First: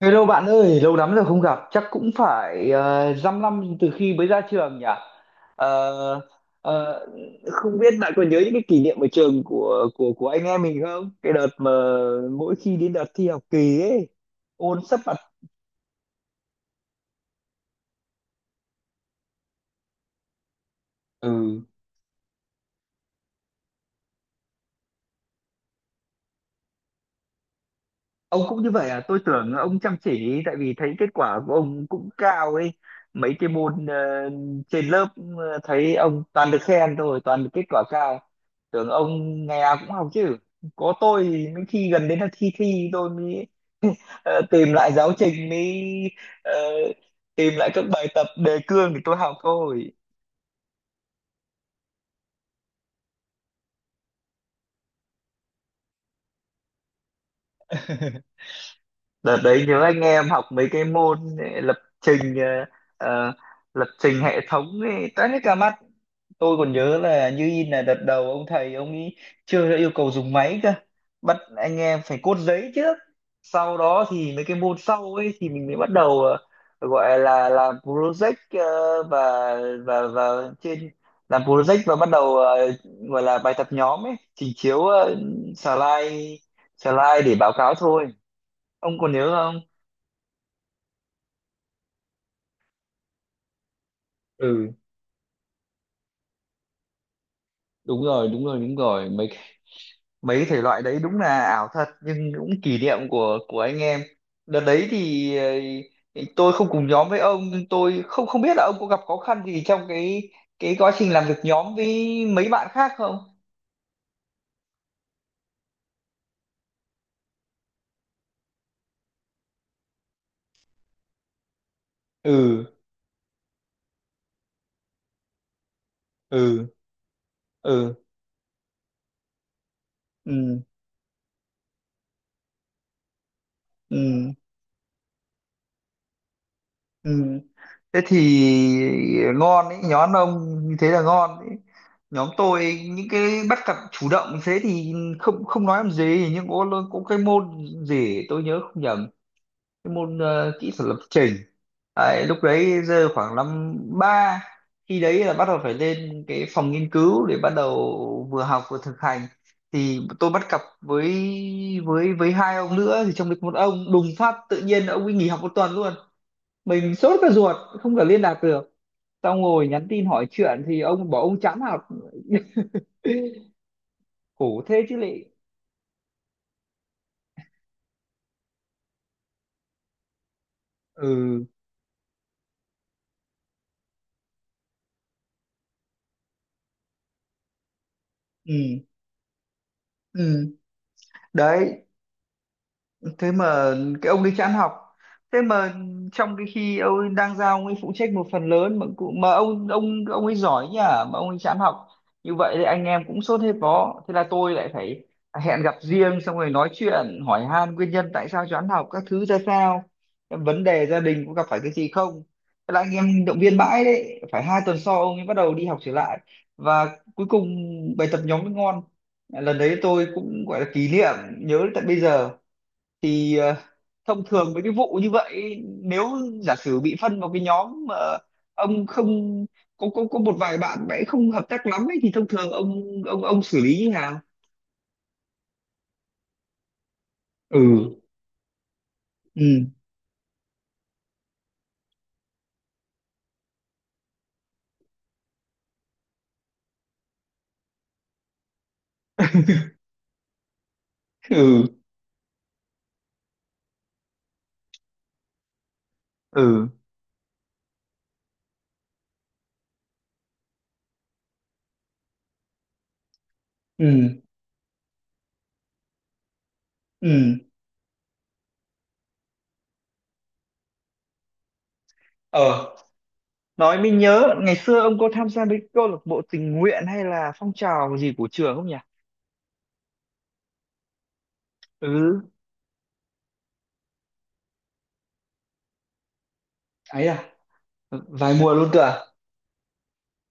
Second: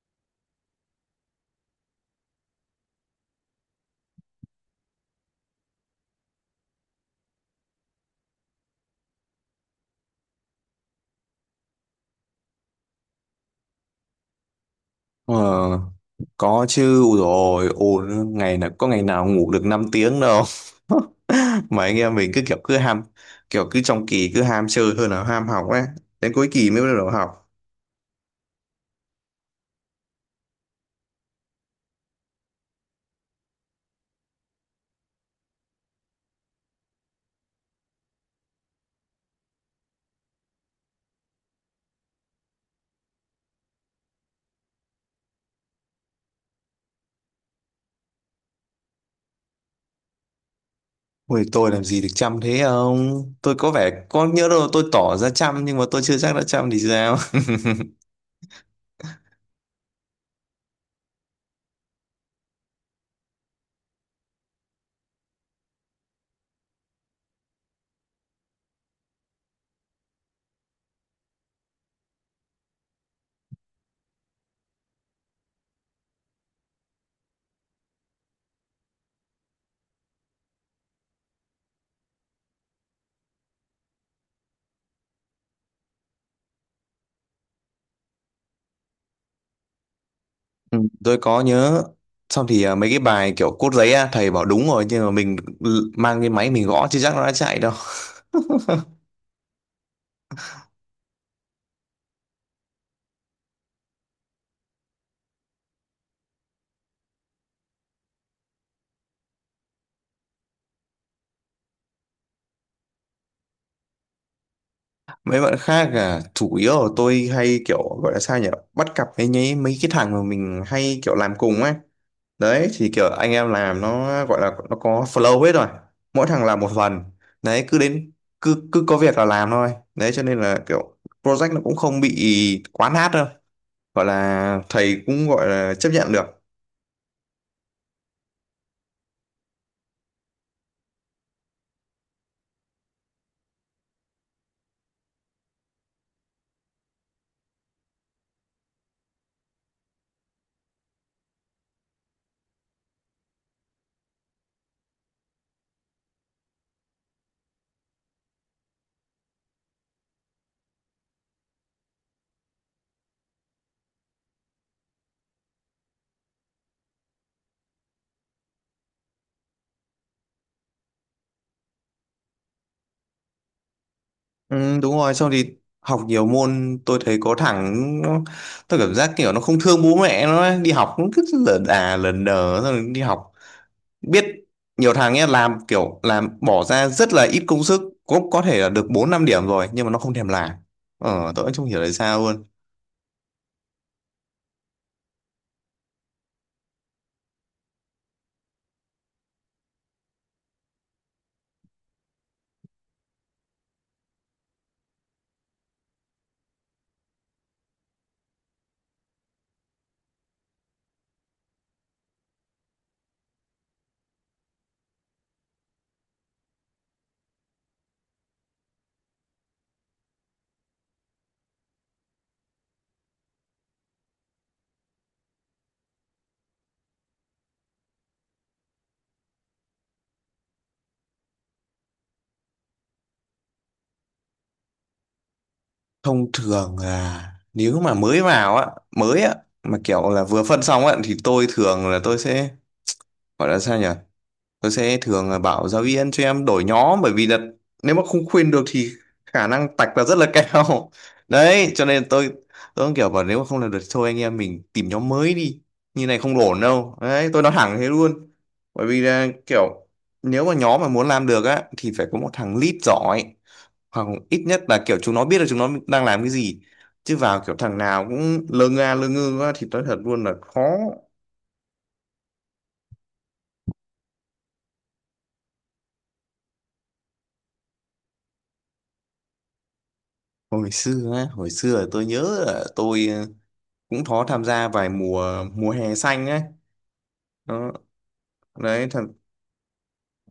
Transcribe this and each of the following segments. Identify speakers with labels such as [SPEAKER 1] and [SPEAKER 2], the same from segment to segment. [SPEAKER 1] Hello bạn ơi, lâu lắm rồi không gặp, chắc cũng phải 5 năm từ khi mới ra trường nhỉ? Ờ, ờ, không biết bạn còn nhớ những cái kỷ niệm ở trường của anh em mình không? Cái đợt mà mỗi khi đến đợt thi học kỳ ấy, ôn sấp mặt.
[SPEAKER 2] Ờ, có chứ. Ui rồi, ồn ngày nào ngủ được 5 tiếng đâu.
[SPEAKER 1] Ừ.
[SPEAKER 2] Mà anh em mình cứ kiểu cứ ham kiểu cứ trong kỳ cứ ham chơi hơn là ham học ấy, đến cuối kỳ mới bắt đầu học.
[SPEAKER 1] Ông cũng như vậy à? Tôi tưởng ông chăm chỉ tại vì thấy kết quả của ông cũng cao ấy, mấy cái môn trên lớp, thấy ông toàn được khen thôi, toàn được kết quả cao, tưởng ông ngày nào cũng học chứ. Có tôi thì mấy khi gần đến là thi thi tôi mới tìm lại giáo trình, mới ờ, tìm lại các bài tập đề cương để tôi học thôi.
[SPEAKER 2] Ui, tôi làm gì được chăm thế không? Tôi có vẻ có nhớ đâu, tôi tỏ ra chăm nhưng mà tôi chưa chắc đã chăm thì sao.
[SPEAKER 1] Đợt đấy nhớ anh em học mấy cái môn lập trình, ờ, lập trình hệ thống ấy, toán hết cả mặt. Tôi còn nhớ là như in, là đợt đầu ông thầy ông ấy chưa đã yêu cầu dùng máy cơ, bắt anh em phải cốt giấy trước. Sau đó thì mấy cái môn sau ấy thì mình mới bắt đầu gọi là làm project, ờ, và và làm project và bắt đầu gọi là bài tập nhóm ấy, trình chiếu slide slide để báo cáo thôi. Ông còn nhớ không?
[SPEAKER 2] Ừ, tôi có nhớ. Xong thì mấy cái bài kiểu cốt giấy á, thầy bảo đúng
[SPEAKER 1] Ừ,
[SPEAKER 2] rồi nhưng mà mình mang cái máy mình gõ chứ chắc nó đã chạy đâu.
[SPEAKER 1] đúng rồi, đúng rồi, đúng rồi. Mấy mấy thể loại đấy đúng là ảo thật, nhưng cũng kỷ niệm của anh em. Đợt đấy thì tôi không cùng nhóm với ông, nhưng tôi không không biết là ông có gặp khó khăn gì trong cái quá trình làm việc nhóm với mấy bạn khác không?
[SPEAKER 2] Mấy bạn khác à? Chủ yếu là tôi hay kiểu gọi là sao nhỉ, bắt cặp với nhí mấy cái thằng mà mình hay kiểu làm cùng ấy.
[SPEAKER 1] Ừ,
[SPEAKER 2] Đấy thì kiểu anh em làm nó, gọi là nó có flow hết rồi, mỗi thằng làm
[SPEAKER 1] ừ,
[SPEAKER 2] một phần. Đấy,
[SPEAKER 1] ừ,
[SPEAKER 2] cứ cứ có việc là làm thôi, đấy cho nên là
[SPEAKER 1] ừ,
[SPEAKER 2] kiểu project nó cũng không bị quá nát đâu, gọi
[SPEAKER 1] ừ,
[SPEAKER 2] là thầy cũng gọi là chấp nhận được.
[SPEAKER 1] ừ. Thế thì ngon ấy, nhóm ông như thế là ngon ấy. Nhóm tôi những cái bắt cặp chủ động thế thì không không nói làm gì, nhưng có cái môn gì tôi nhớ không nhầm, cái môn kỹ thuật lập trình, đấy, lúc đấy giờ khoảng năm ba, khi đấy là bắt đầu phải lên cái phòng nghiên cứu để bắt đầu vừa học vừa thực hành. Thì tôi bắt cặp với hai ông nữa, thì trong đấy có một ông đùng phát tự nhiên ông ấy nghỉ học một tuần luôn. Mình sốt cả ruột không thể liên lạc được. Xong ngồi nhắn tin hỏi chuyện thì ông bảo ông chán học. Khổ
[SPEAKER 2] Ừ,
[SPEAKER 1] thế chứ
[SPEAKER 2] đúng rồi.
[SPEAKER 1] lị.
[SPEAKER 2] Xong thì học nhiều môn tôi thấy có thằng nó, tôi cảm giác kiểu nó không thương bố mẹ nó ấy. Đi học nó cứ
[SPEAKER 1] Ừ,
[SPEAKER 2] lờ đà lờ đờ xong rồi đi học. Biết, nhiều thằng ấy làm kiểu làm bỏ ra rất là ít công sức, cũng có
[SPEAKER 1] ừ,
[SPEAKER 2] thể là được 4 5 điểm rồi nhưng mà nó không thèm làm.
[SPEAKER 1] ừ.
[SPEAKER 2] Tôi cũng không hiểu
[SPEAKER 1] Đấy,
[SPEAKER 2] tại sao luôn.
[SPEAKER 1] thế mà cái ông đấy chán học, thế mà trong cái khi ông ấy đang giao, ông ấy phụ trách một phần lớn, mà ông ấy giỏi nhỉ mà ông ấy chán học, như vậy thì anh em cũng sốt hết vó. Thế là tôi lại phải hẹn gặp riêng xong rồi nói chuyện hỏi han nguyên nhân tại sao chán học các thứ ra sao, vấn đề gia đình có gặp phải cái gì không. Thế là anh em động viên mãi đấy, phải hai tuần sau ông ấy bắt đầu đi học trở lại và cuối cùng bài tập nhóm mới ngon. Lần đấy tôi cũng gọi là kỷ niệm nhớ tận bây giờ. Thì thông thường với cái vụ như vậy, nếu giả sử bị phân vào cái nhóm mà ông không có một vài bạn mà ấy không hợp tác lắm ấy, thì thông thường ông xử lý như nào?
[SPEAKER 2] Thông thường là
[SPEAKER 1] Ừ,
[SPEAKER 2] nếu mà mới vào á, mới á
[SPEAKER 1] ừ,
[SPEAKER 2] mà kiểu là vừa phân xong á thì tôi thường là tôi sẽ, gọi là sao nhỉ, tôi sẽ thường bảo giáo viên cho em đổi nhóm, bởi vì là nếu mà không khuyên được thì khả năng tạch là rất là cao.
[SPEAKER 1] ừ,
[SPEAKER 2] Đấy cho nên tôi cũng kiểu bảo nếu mà không làm được thì thôi anh em mình tìm nhóm mới đi, như này không ổn
[SPEAKER 1] ừ,
[SPEAKER 2] đâu, đấy tôi nói thẳng thế luôn. Bởi vì là kiểu, nếu mà nhóm mà muốn làm được á thì phải có một thằng lead giỏi, hoặc
[SPEAKER 1] ừ,
[SPEAKER 2] ít nhất là kiểu chúng nó biết là chúng nó đang làm cái gì, chứ
[SPEAKER 1] ừ,
[SPEAKER 2] vào kiểu thằng nào cũng lơ nga lơ ngơ quá thì nói thật luôn là khó.
[SPEAKER 1] ờ. Nói mình nhớ ngày xưa ông có tham gia với câu lạc bộ tình nguyện hay là phong trào gì của trường không nhỉ?
[SPEAKER 2] Hồi xưa là tôi
[SPEAKER 1] Ừ,
[SPEAKER 2] nhớ là tôi cũng có tham gia vài mùa mùa hè xanh ấy.
[SPEAKER 1] ấy à?
[SPEAKER 2] Đó.
[SPEAKER 1] Vài mùa luôn cơ
[SPEAKER 2] Đấy thật,
[SPEAKER 1] à?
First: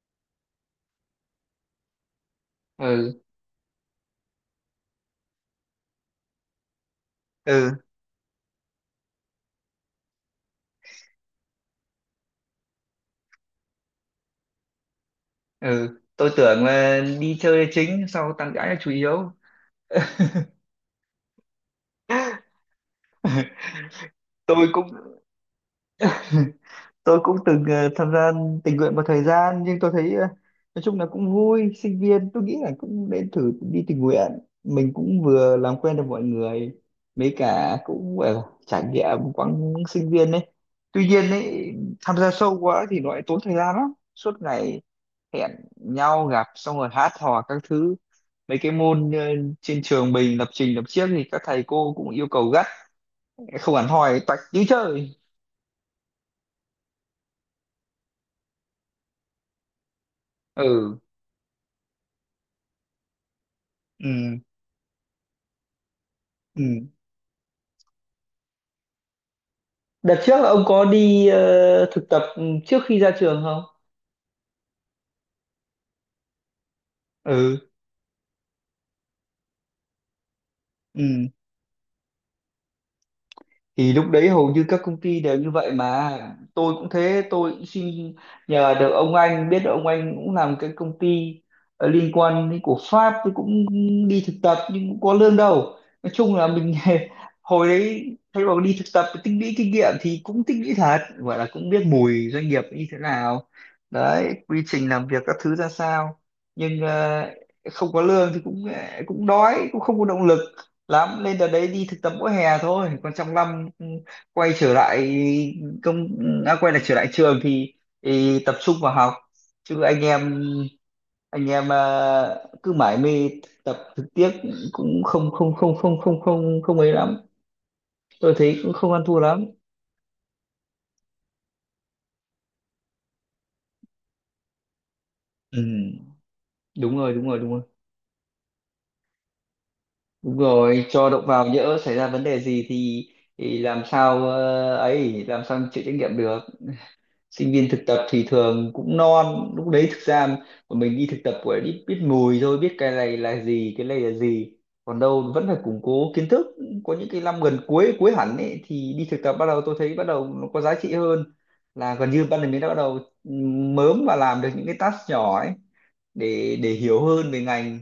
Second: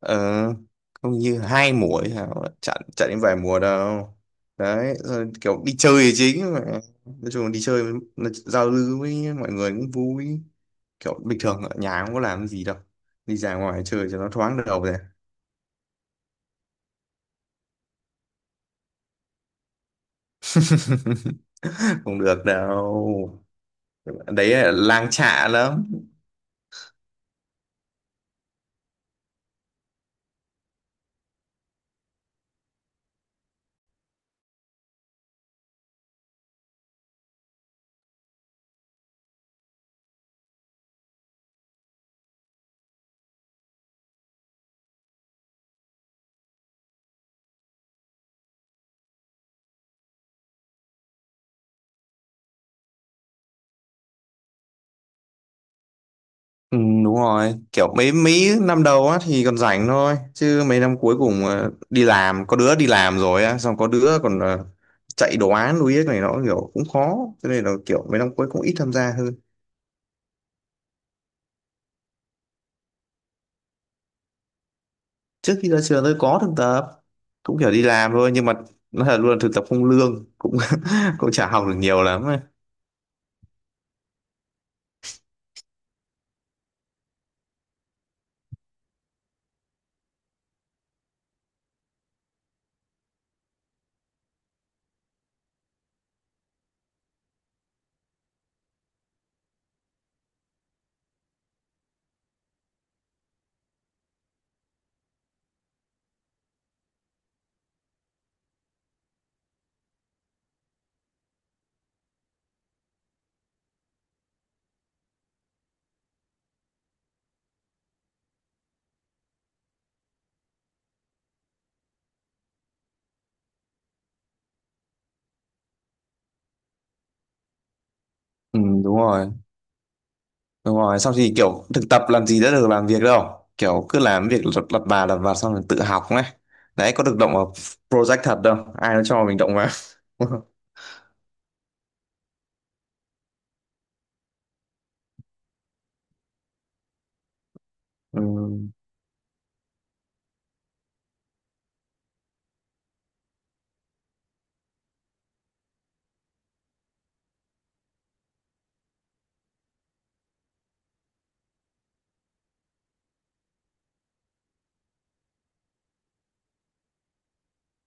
[SPEAKER 2] ờ, không như 2 mùa ấy hả, chặn chặn
[SPEAKER 1] Ừ,
[SPEAKER 2] đến vài mùa đâu. Đấy rồi kiểu đi chơi là chính mà, nói chung là đi
[SPEAKER 1] ừ,
[SPEAKER 2] chơi là giao lưu với mọi người cũng vui, kiểu bình thường ở nhà không có làm gì đâu, đi ra ngoài chơi cho nó thoáng đầu rồi.
[SPEAKER 1] ừ. Tôi tưởng là đi chơi chính, sau tán gái là chủ yếu.
[SPEAKER 2] Không được đâu, đấy
[SPEAKER 1] Tôi
[SPEAKER 2] là
[SPEAKER 1] cũng
[SPEAKER 2] lang chạ lắm.
[SPEAKER 1] tôi cũng từng tham gia tình nguyện một thời gian, nhưng tôi thấy nói chung là cũng vui. Sinh viên tôi nghĩ là cũng nên thử đi tình nguyện, mình cũng vừa làm quen được mọi người, mấy cả cũng gọi là trải nghiệm quãng sinh viên đấy. Tuy nhiên ấy, tham gia sâu quá thì nó lại tốn thời gian lắm, suốt ngày hẹn nhau gặp xong rồi hát hò các thứ. Mấy cái môn trên trường mình lập trình lập chiếc thì các thầy cô cũng yêu cầu gắt, không hẳn hoi toạch như chơi.
[SPEAKER 2] Ừ, đúng rồi, kiểu mấy mấy năm đầu á thì còn rảnh thôi chứ mấy năm
[SPEAKER 1] Ừ,
[SPEAKER 2] cuối cùng đi làm, có đứa đi làm rồi á, xong có đứa còn
[SPEAKER 1] ừ,
[SPEAKER 2] chạy đồ án đuối này nó
[SPEAKER 1] ừ.
[SPEAKER 2] kiểu cũng khó, cho nên là kiểu mấy năm cuối cũng ít tham gia hơn.
[SPEAKER 1] Đợt trước là ông có đi thực tập trước khi ra trường không?
[SPEAKER 2] Trước khi ra trường tôi có thực tập, cũng kiểu
[SPEAKER 1] Ừ.
[SPEAKER 2] đi làm thôi nhưng mà nó là luôn là thực tập không lương, cũng cũng
[SPEAKER 1] Ừ.
[SPEAKER 2] chả học được nhiều lắm ấy.
[SPEAKER 1] Thì lúc đấy hầu như các công ty đều như vậy mà, tôi cũng thế. Tôi cũng xin, nhờ được ông anh, biết được ông anh cũng làm cái công ty liên quan đến của Pháp, tôi cũng đi thực tập nhưng cũng có lương đâu. Nói chung là mình hồi đấy thay vào đi thực tập tích lũy kinh nghiệm thì cũng tích lũy thật, gọi là cũng biết mùi doanh nghiệp như thế nào, đấy, quy trình làm việc các thứ ra sao. Nhưng không có lương thì cũng cũng đói, cũng không có động lực lắm. Lên đợt đấy đi thực tập mỗi hè thôi, còn trong năm, quay trở lại công quay lại trở lại trường thì tập trung vào học chứ anh em cứ mải mê tập thực tiếc, cũng không không không không không không không ấy lắm. Tôi
[SPEAKER 2] Ừ,
[SPEAKER 1] thấy cũng
[SPEAKER 2] đúng
[SPEAKER 1] không ăn thua
[SPEAKER 2] rồi.
[SPEAKER 1] lắm.
[SPEAKER 2] Đúng rồi, xong thì kiểu thực tập làm gì đã được làm việc đâu. Kiểu cứ làm việc lật lặt bà lặt vặt xong rồi
[SPEAKER 1] Ừ,
[SPEAKER 2] tự học ấy. Đấy,
[SPEAKER 1] đúng
[SPEAKER 2] có được
[SPEAKER 1] rồi,
[SPEAKER 2] động
[SPEAKER 1] đúng rồi,
[SPEAKER 2] vào
[SPEAKER 1] đúng rồi.
[SPEAKER 2] project thật đâu, ai nó cho mình động vào.
[SPEAKER 1] Đúng rồi, cho động vào nhỡ xảy ra vấn đề gì thì làm sao ấy, làm sao chịu trách nhiệm được. Sinh viên thực tập
[SPEAKER 2] Ừ.
[SPEAKER 1] thì thường cũng non lúc đấy, thực ra mà mình đi thực tập của biết biết mùi thôi, biết cái này là gì, cái này là gì, còn đâu vẫn phải củng cố kiến thức. Có những cái năm gần cuối, cuối hẳn ấy, thì đi thực tập bắt đầu, tôi thấy bắt đầu nó có giá trị hơn, là gần như ban đầu mình đã bắt đầu mớm và làm được những cái task nhỏ ấy để hiểu hơn về ngành.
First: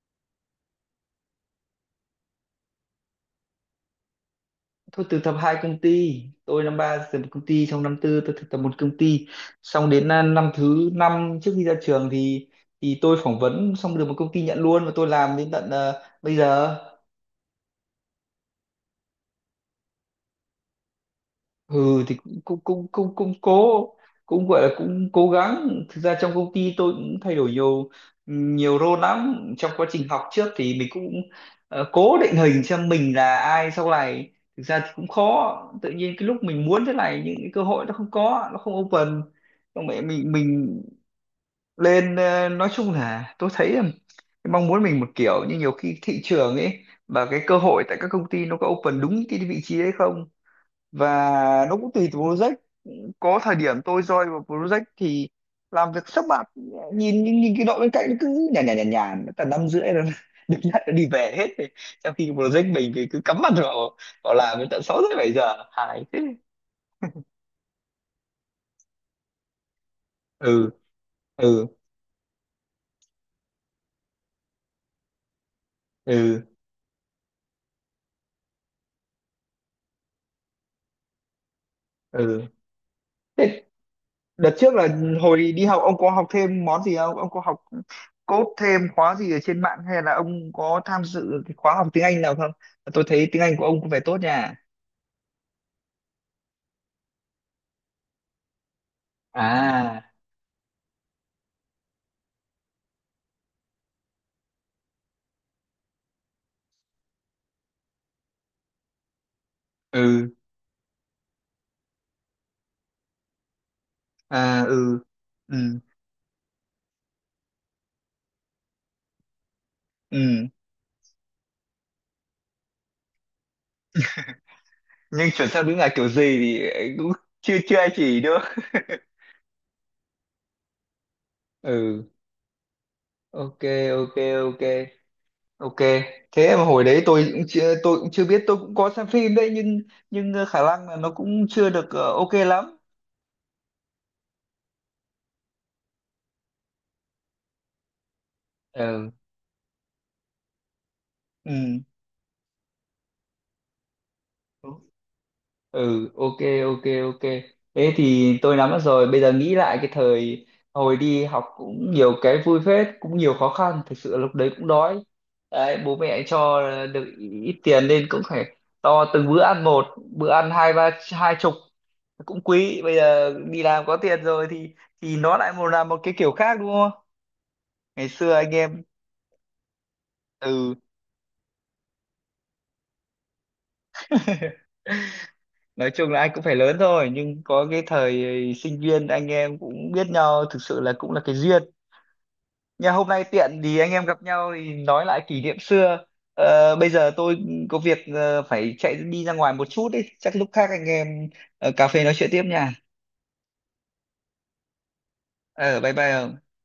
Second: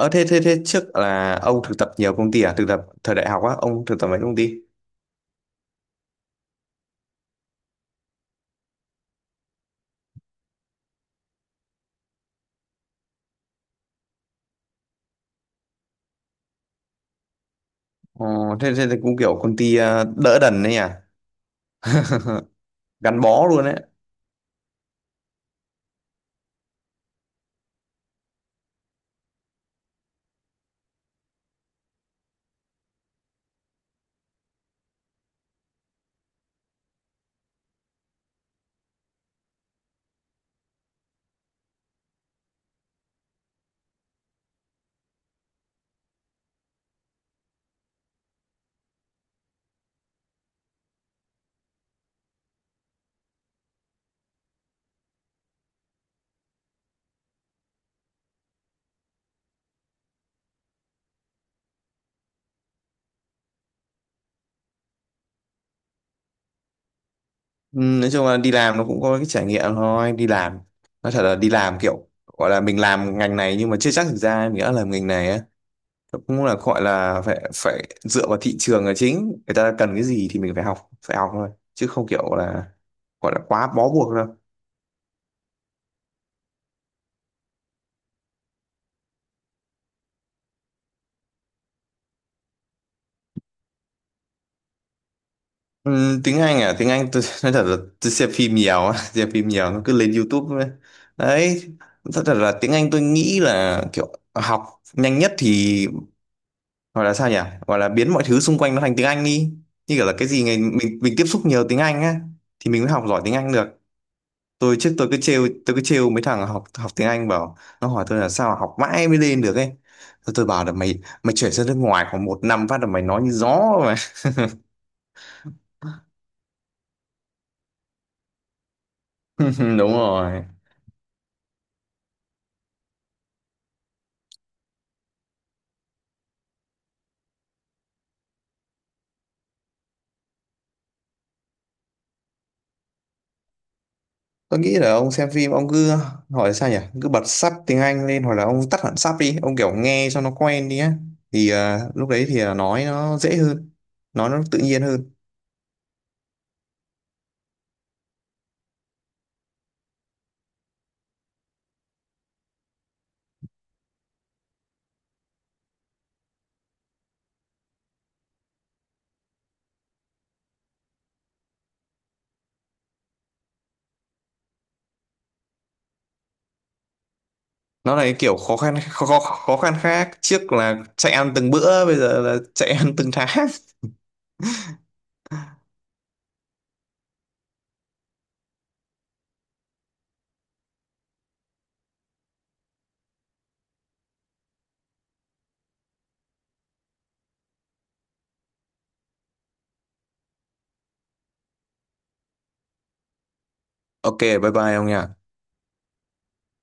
[SPEAKER 2] Ờ, thế trước là ông thực tập nhiều công ty à? Thực tập thời đại học á, ông thực tập mấy công ty?
[SPEAKER 1] Tôi thực tập hai công ty, tôi năm ba thực tập một công ty, xong năm tư tôi thực tập một công ty, xong đến năm thứ năm trước khi ra trường thì tôi phỏng vấn xong được một công ty nhận luôn và tôi làm đến tận bây giờ.
[SPEAKER 2] Ờ, thế cũng kiểu công ty đỡ đần đấy nhỉ?
[SPEAKER 1] Ừ, thì cũng cũng cũng cũng
[SPEAKER 2] Gắn
[SPEAKER 1] cũng
[SPEAKER 2] bó luôn đấy.
[SPEAKER 1] cố, cũng gọi là cũng cố gắng. Thực ra trong công ty tôi cũng thay đổi nhiều, nhiều role lắm. Trong quá trình học trước thì mình cũng cố định hình xem mình là ai sau này. Thực ra thì cũng khó, tự nhiên cái lúc mình muốn thế này những cái cơ hội nó không có, nó không open. Xong mẹ mình lên nói chung là tôi thấy là cái mong muốn mình một kiểu, nhưng nhiều khi thị trường ấy và cái cơ hội tại các công ty nó có open đúng cái vị trí đấy không. Và nó cũng tùy từ project, có thời điểm tôi join vào project thì làm việc sắp mặt, nhìn nhìn, nhìn cái đội bên cạnh nó cứ nhàn nhàn nhàn nhàn tầm năm rưỡi rồi được nhận nó đi về hết rồi, trong khi cái project mình thì cứ cắm mặt vào vào làm đến tận sáu rưỡi bảy giờ, hài thế.
[SPEAKER 2] Ừ, nói chung là đi làm nó cũng có cái trải nghiệm thôi. Đi làm,
[SPEAKER 1] Ừ,
[SPEAKER 2] nói thật là đi
[SPEAKER 1] ừ,
[SPEAKER 2] làm kiểu, gọi là mình làm ngành này nhưng mà chưa chắc thực ra mình đã làm ngành này á, cũng
[SPEAKER 1] ừ,
[SPEAKER 2] là gọi là phải phải dựa vào thị trường là chính, người ta cần cái gì thì mình phải học thôi chứ không kiểu
[SPEAKER 1] ừ.
[SPEAKER 2] là gọi là quá bó buộc đâu.
[SPEAKER 1] Đợt trước là hồi đi học ông có học thêm món gì không, ông có học code thêm khóa gì ở trên mạng, hay là ông có tham dự cái khóa học tiếng Anh nào không? Tôi thấy tiếng Anh của ông có vẻ tốt nha.
[SPEAKER 2] Tiếng Anh à, tiếng Anh tôi nói thật là tôi xem phim nhiều á, xem phim nhiều nó cứ
[SPEAKER 1] À,
[SPEAKER 2] lên YouTube ấy. Đấy thật, thật là tiếng Anh tôi nghĩ là kiểu học nhanh nhất thì, gọi là sao nhỉ, gọi là biến mọi thứ xung quanh nó thành tiếng Anh đi, như kiểu là cái
[SPEAKER 1] ừ.
[SPEAKER 2] gì ngày mình tiếp xúc nhiều tiếng Anh á thì mình mới học giỏi tiếng Anh được.
[SPEAKER 1] À,
[SPEAKER 2] Tôi trước
[SPEAKER 1] ừ,
[SPEAKER 2] tôi cứ trêu
[SPEAKER 1] ừ,
[SPEAKER 2] tôi cứ trêu mấy thằng học học tiếng Anh, bảo nó hỏi tôi là sao mà học mãi mới lên được ấy. Tôi
[SPEAKER 1] ừ.
[SPEAKER 2] bảo là mày mày chuyển sang nước ngoài khoảng 1 năm phát là mày nói như gió mà.
[SPEAKER 1] Nhưng chuẩn xác, đúng là kiểu gì thì anh cũng chưa chưa ai chỉ nữa.
[SPEAKER 2] Đúng rồi,
[SPEAKER 1] Ừ, ok, ok, ok, ok. Thế mà hồi đấy tôi cũng chưa biết, tôi cũng có xem phim đấy, nhưng khả năng là nó cũng chưa được ok lắm.
[SPEAKER 2] tôi nghĩ là ông xem phim ông cứ, hỏi sao nhỉ, cứ bật sub tiếng Anh lên hoặc là ông tắt hẳn
[SPEAKER 1] Ừ,
[SPEAKER 2] sub đi ông kiểu nghe cho nó quen đi á, thì lúc đấy thì là nói nó dễ hơn, nói nó tự
[SPEAKER 1] ừ,
[SPEAKER 2] nhiên hơn.
[SPEAKER 1] ừ, ok, ok, ok. Thế thì tôi nắm mất rồi, bây giờ nghĩ lại cái thời hồi đi học cũng nhiều cái vui phết, cũng nhiều khó khăn thực sự. Lúc đấy cũng đói đấy, bố mẹ cho được ít tiền nên cũng phải to từng bữa ăn một, bữa ăn hai ba hai chục cũng quý. Bây giờ đi làm có tiền rồi thì nó lại một là một cái kiểu khác đúng không.
[SPEAKER 2] Nó là
[SPEAKER 1] Ngày
[SPEAKER 2] cái
[SPEAKER 1] xưa
[SPEAKER 2] kiểu
[SPEAKER 1] anh
[SPEAKER 2] khó khăn,
[SPEAKER 1] em,
[SPEAKER 2] khó khăn khác, trước
[SPEAKER 1] ừ.
[SPEAKER 2] là chạy ăn từng bữa bây giờ là chạy ăn từng tháng.
[SPEAKER 1] Nói chung là anh cũng phải lớn thôi, nhưng có cái thời sinh viên anh em cũng biết nhau thực sự là cũng là cái duyên. Nhà hôm nay tiện thì anh em gặp nhau thì nói lại kỷ niệm xưa. Ờ, bây giờ tôi có việc phải chạy đi ra ngoài một chút ý, chắc lúc khác anh em cà phê nói chuyện tiếp nha.
[SPEAKER 2] OK, bye bye ông nhỉ.
[SPEAKER 1] Ờ, bye bye.